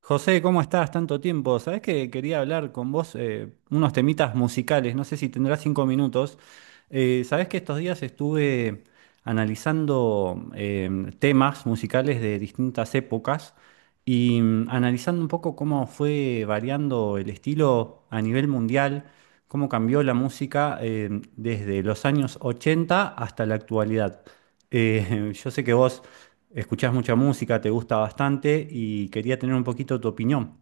José, ¿cómo estás? Tanto tiempo. Sabés que quería hablar con vos unos temitas musicales. No sé si tendrás 5 minutos. Sabés que estos días estuve analizando temas musicales de distintas épocas y analizando un poco cómo fue variando el estilo a nivel mundial, cómo cambió la música desde los años 80 hasta la actualidad. Yo sé que vos escuchás mucha música, te gusta bastante y quería tener un poquito tu opinión.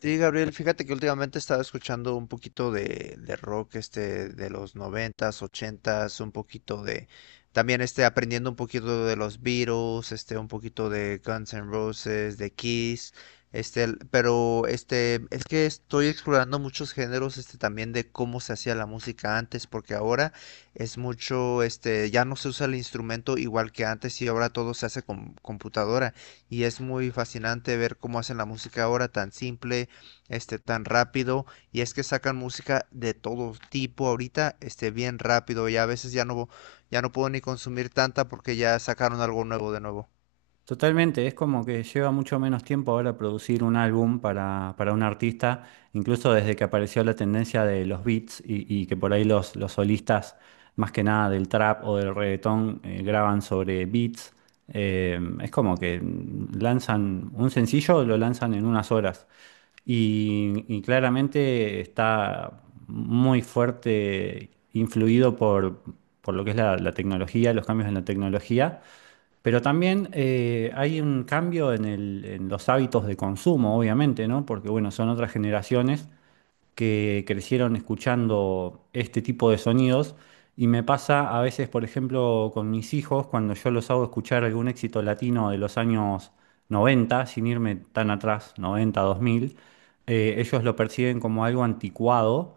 Sí, Gabriel, fíjate que últimamente he estado escuchando un poquito de rock de los noventas, ochentas, un poquito de también aprendiendo un poquito de los Beatles, un poquito de Guns N' Roses, de Kiss, pero es que estoy explorando muchos géneros también de cómo se hacía la música antes, porque ahora es mucho, ya no se usa el instrumento igual que antes y ahora todo se hace con computadora y es muy fascinante ver cómo hacen la música ahora tan simple, tan rápido. Y es que sacan música de todo tipo ahorita, bien rápido. Y a veces ya no puedo ni consumir tanta porque ya sacaron algo nuevo de nuevo. Totalmente, es como que lleva mucho menos tiempo ahora producir un álbum para un artista, incluso desde que apareció la tendencia de los beats y que por ahí los solistas, más que nada del trap o del reggaetón, graban sobre beats. Es como que lanzan un sencillo, lo lanzan en unas horas. Y claramente está muy fuerte influido por lo que es la tecnología, los cambios en la tecnología. Pero también hay un cambio en los hábitos de consumo, obviamente, ¿no? Porque, bueno, son otras generaciones que crecieron escuchando este tipo de sonidos. Y me pasa a veces, por ejemplo, con mis hijos, cuando yo los hago escuchar algún éxito latino de los años 90 sin irme tan atrás, 90, 2000, ellos lo perciben como algo anticuado.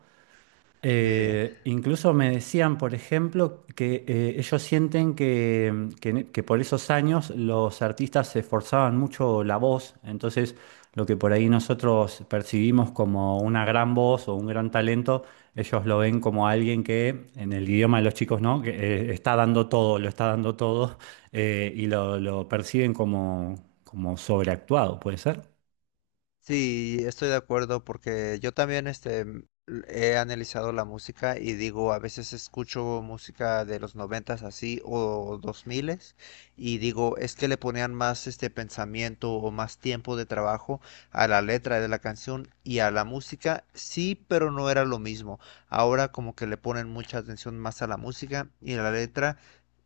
Eh, Incluso me decían, por ejemplo, que ellos sienten que por esos años los artistas se esforzaban mucho la voz, entonces lo que por ahí nosotros percibimos como una gran voz o un gran talento, ellos lo ven como alguien que, en el idioma de los chicos, ¿no? Que está dando todo, lo está dando todo, y lo perciben como, como sobreactuado, ¿puede ser? Sí, estoy de acuerdo porque yo también he analizado la música y digo, a veces escucho música de los noventas así o dos miles y digo, es que le ponían más pensamiento o más tiempo de trabajo a la letra de la canción y a la música, sí, pero no era lo mismo. Ahora como que le ponen mucha atención más a la música y a la letra,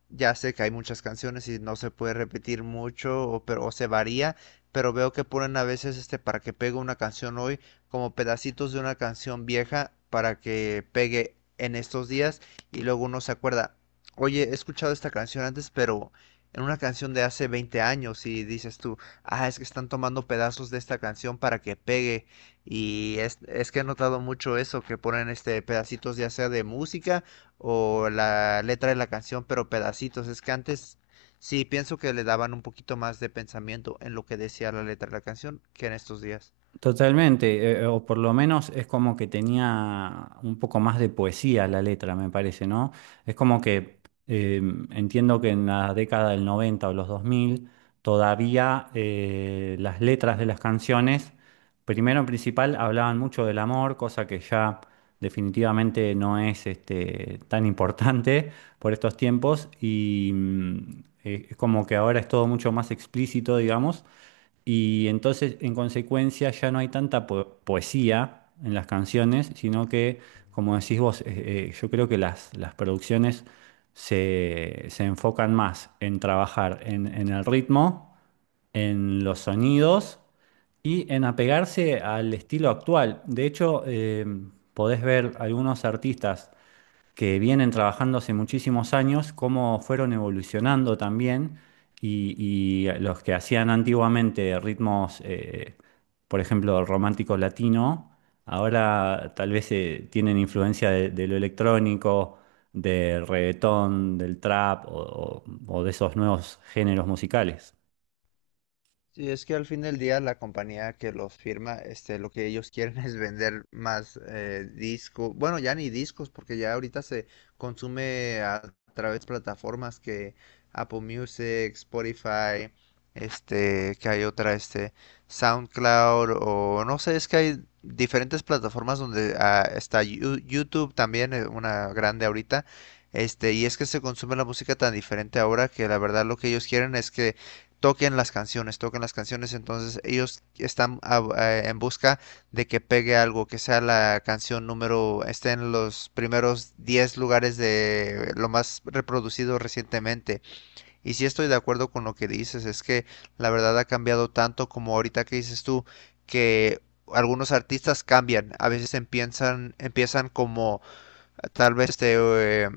ya sé que hay muchas canciones y no se puede repetir mucho, o, pero, o se varía, pero veo que ponen a veces, para que pegue una canción hoy, como pedacitos de una canción vieja para que pegue en estos días y luego uno se acuerda, oye, he escuchado esta canción antes, pero en una canción de hace 20 años y dices tú, ah, es que están tomando pedazos de esta canción para que pegue. Y es que he notado mucho eso, que ponen pedacitos ya sea de música o la letra de la canción, pero pedacitos. Es que antes sí pienso que le daban un poquito más de pensamiento en lo que decía la letra de la canción que en estos días. Totalmente, o por lo menos es como que tenía un poco más de poesía la letra, me parece, ¿no? Es como que eh, entiendo que en la década del 90 o los 2000 todavía las letras de las canciones, primero en principal, hablaban mucho del amor, cosa que ya definitivamente no es este, tan importante por estos tiempos y es como que ahora es todo mucho más explícito, digamos. Y entonces, en consecuencia, ya no hay tanta poesía en las canciones, sino que, como decís vos, yo creo que las producciones se enfocan más en trabajar en el ritmo, en los sonidos y en apegarse al estilo actual. De hecho, podés ver algunos artistas que vienen trabajando hace muchísimos años, cómo fueron evolucionando también y, y los que hacían antiguamente ritmos, por ejemplo, romántico latino, ahora tal vez tienen influencia de lo electrónico, del reggaetón, del trap o de esos nuevos géneros musicales. Sí, es que al fin del día la compañía que los firma, lo que ellos quieren es vender más discos, bueno, ya ni discos, porque ya ahorita se consume a través de plataformas que Apple Music, Spotify, que hay otra, SoundCloud, o no sé, es que hay diferentes plataformas donde ah, está YouTube también, una grande ahorita, y es que se consume la música tan diferente ahora que la verdad lo que ellos quieren es que toquen las canciones, entonces ellos están en busca de que pegue algo, que sea la canción número, esté en los primeros 10 lugares de lo más reproducido recientemente. Y sí estoy de acuerdo con lo que dices, es que la verdad ha cambiado tanto como ahorita que dices tú, que algunos artistas cambian, a veces empiezan como tal vez eh,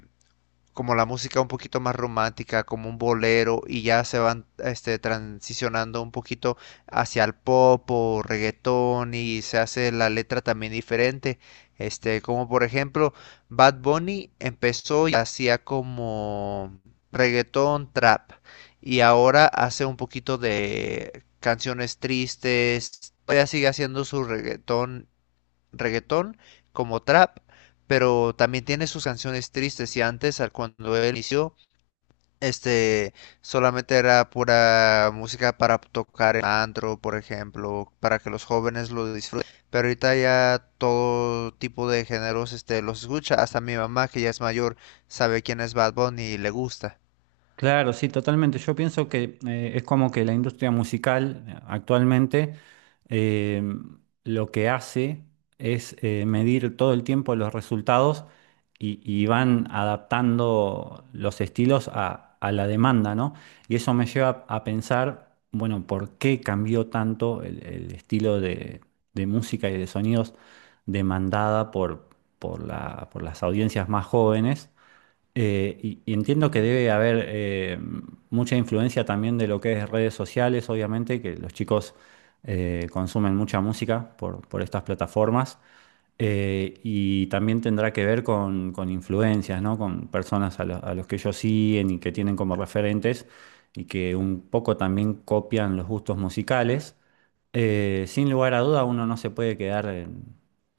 como la música un poquito más romántica, como un bolero, y ya se van, transicionando un poquito hacia el pop o reggaetón y se hace la letra también diferente. Como por ejemplo, Bad Bunny empezó y hacía como reggaetón, trap, y ahora hace un poquito de canciones tristes. Todavía sigue haciendo su reggaetón como trap, pero también tiene sus canciones tristes y antes, cuando él inició, este, solamente era pura música para tocar en antro, por ejemplo, para que los jóvenes lo disfruten. Pero ahorita ya todo tipo de géneros, los escucha. Hasta mi mamá, que ya es mayor, sabe quién es Bad Bunny y le gusta. Claro, sí, totalmente. Yo pienso que es como que la industria musical actualmente eh, lo que hace es medir todo el tiempo los resultados y van adaptando los estilos a la demanda, ¿no? Y eso me lleva a pensar, bueno, ¿por qué cambió tanto el estilo de música y de sonidos demandada por por las audiencias más jóvenes? Y entiendo que debe haber mucha influencia también de lo que es redes sociales, obviamente, que los chicos consumen mucha música por estas plataformas. Y también tendrá que ver con influencias, ¿no? Con personas a los que ellos siguen y que tienen como referentes y que un poco también copian los gustos musicales. Sin lugar a duda, uno no se puede quedar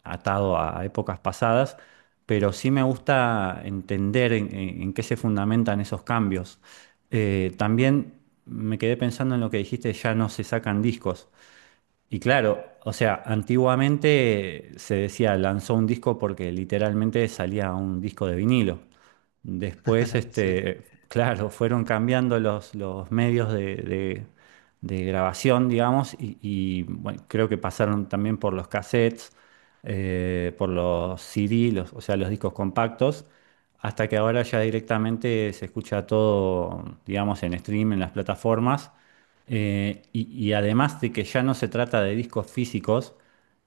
atado a épocas pasadas, pero sí me gusta entender en qué se fundamentan esos cambios. También me quedé pensando en lo que dijiste, ya no se sacan discos. Y claro, o sea, antiguamente se decía lanzó un disco porque literalmente salía un disco de vinilo. Después, Sí. este, claro, fueron cambiando los medios de grabación, digamos, bueno, creo que pasaron también por los cassettes, por los CD, o sea, los discos compactos, hasta que ahora ya directamente se escucha todo, digamos, en stream, en las plataformas. Y además de que ya no se trata de discos físicos,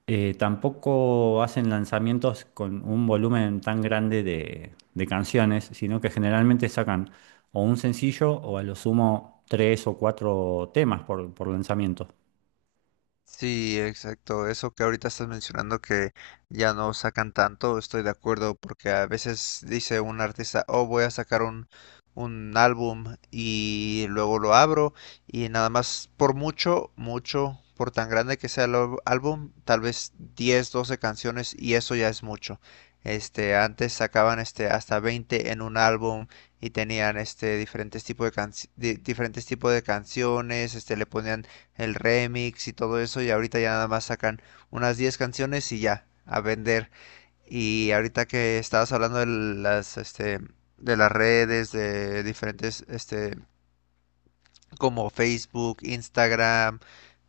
tampoco hacen lanzamientos con un volumen tan grande de canciones, sino que generalmente sacan o un sencillo o a lo sumo tres o cuatro temas por lanzamiento. Sí, exacto. Eso que ahorita estás mencionando que ya no sacan tanto, estoy de acuerdo, porque a veces dice un artista, oh, voy a sacar un álbum y luego lo abro y nada más por mucho, mucho, por tan grande que sea el álbum, tal vez 10, 12 canciones y eso ya es mucho. Antes sacaban hasta 20 en un álbum y tenían diferentes tipos de diferentes tipos de canciones, le ponían el remix y todo eso, y ahorita ya nada más sacan unas 10 canciones y ya, a vender. Y ahorita que estabas hablando de las, de las redes, de diferentes, como Facebook, Instagram,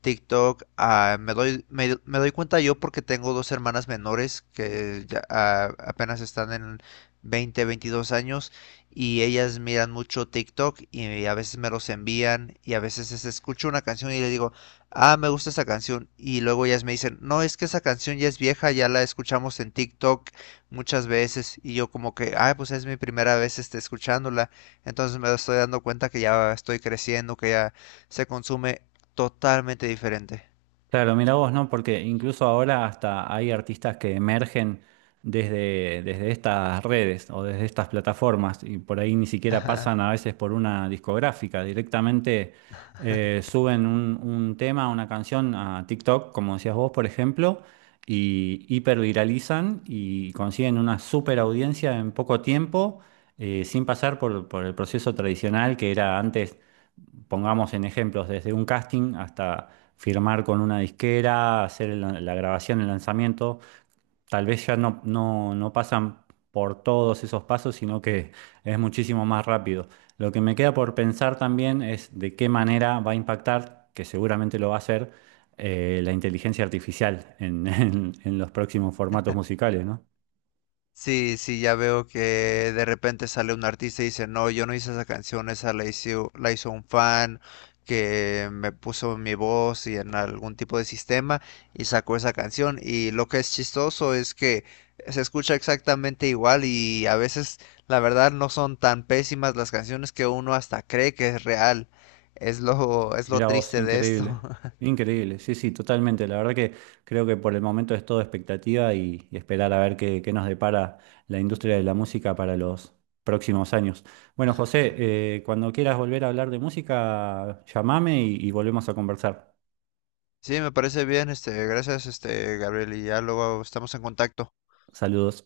TikTok, ah, me doy cuenta yo porque tengo dos hermanas menores que ya, ah, apenas están en 20, 22 años y ellas miran mucho TikTok y a veces me los envían y a veces escucho una canción y le digo, ah, me gusta esa canción y luego ellas me dicen, no, es que esa canción ya es vieja, ya la escuchamos en TikTok muchas veces y yo como que, ah, pues es mi primera vez, escuchándola, entonces me estoy dando cuenta que ya estoy creciendo, que ya se consume totalmente diferente. Claro, mira vos, ¿no? Porque incluso ahora hasta hay artistas que emergen desde estas redes o desde estas plataformas y por ahí ni siquiera pasan a veces por una discográfica, directamente suben un tema, una canción a TikTok, como decías vos, por ejemplo, y hiperviralizan y consiguen una super audiencia en poco tiempo, sin pasar por el proceso tradicional que era antes, pongamos en ejemplos, desde un casting hasta firmar con una disquera, hacer la grabación, el lanzamiento, tal vez ya no pasan por todos esos pasos, sino que es muchísimo más rápido. Lo que me queda por pensar también es de qué manera va a impactar, que seguramente lo va a hacer, la inteligencia artificial en, en los próximos formatos musicales, ¿no? Sí, sí, ya veo que de repente sale un artista y dice, no, yo no hice esa canción, esa la hizo un fan que me puso mi voz y en algún tipo de sistema y sacó esa canción. Y lo que es chistoso es que se escucha exactamente igual y a veces la verdad no son tan pésimas las canciones que uno hasta cree que es real. Es lo Mirá vos, triste de esto. increíble, increíble, sí, sí, totalmente. La verdad que creo que por el momento es todo expectativa y esperar a ver qué nos depara la industria de la música para los próximos años. Bueno, José, cuando quieras volver a hablar de música, llamame y volvemos a conversar. Sí, me parece bien, gracias, Gabriel, y ya luego estamos en contacto. Saludos.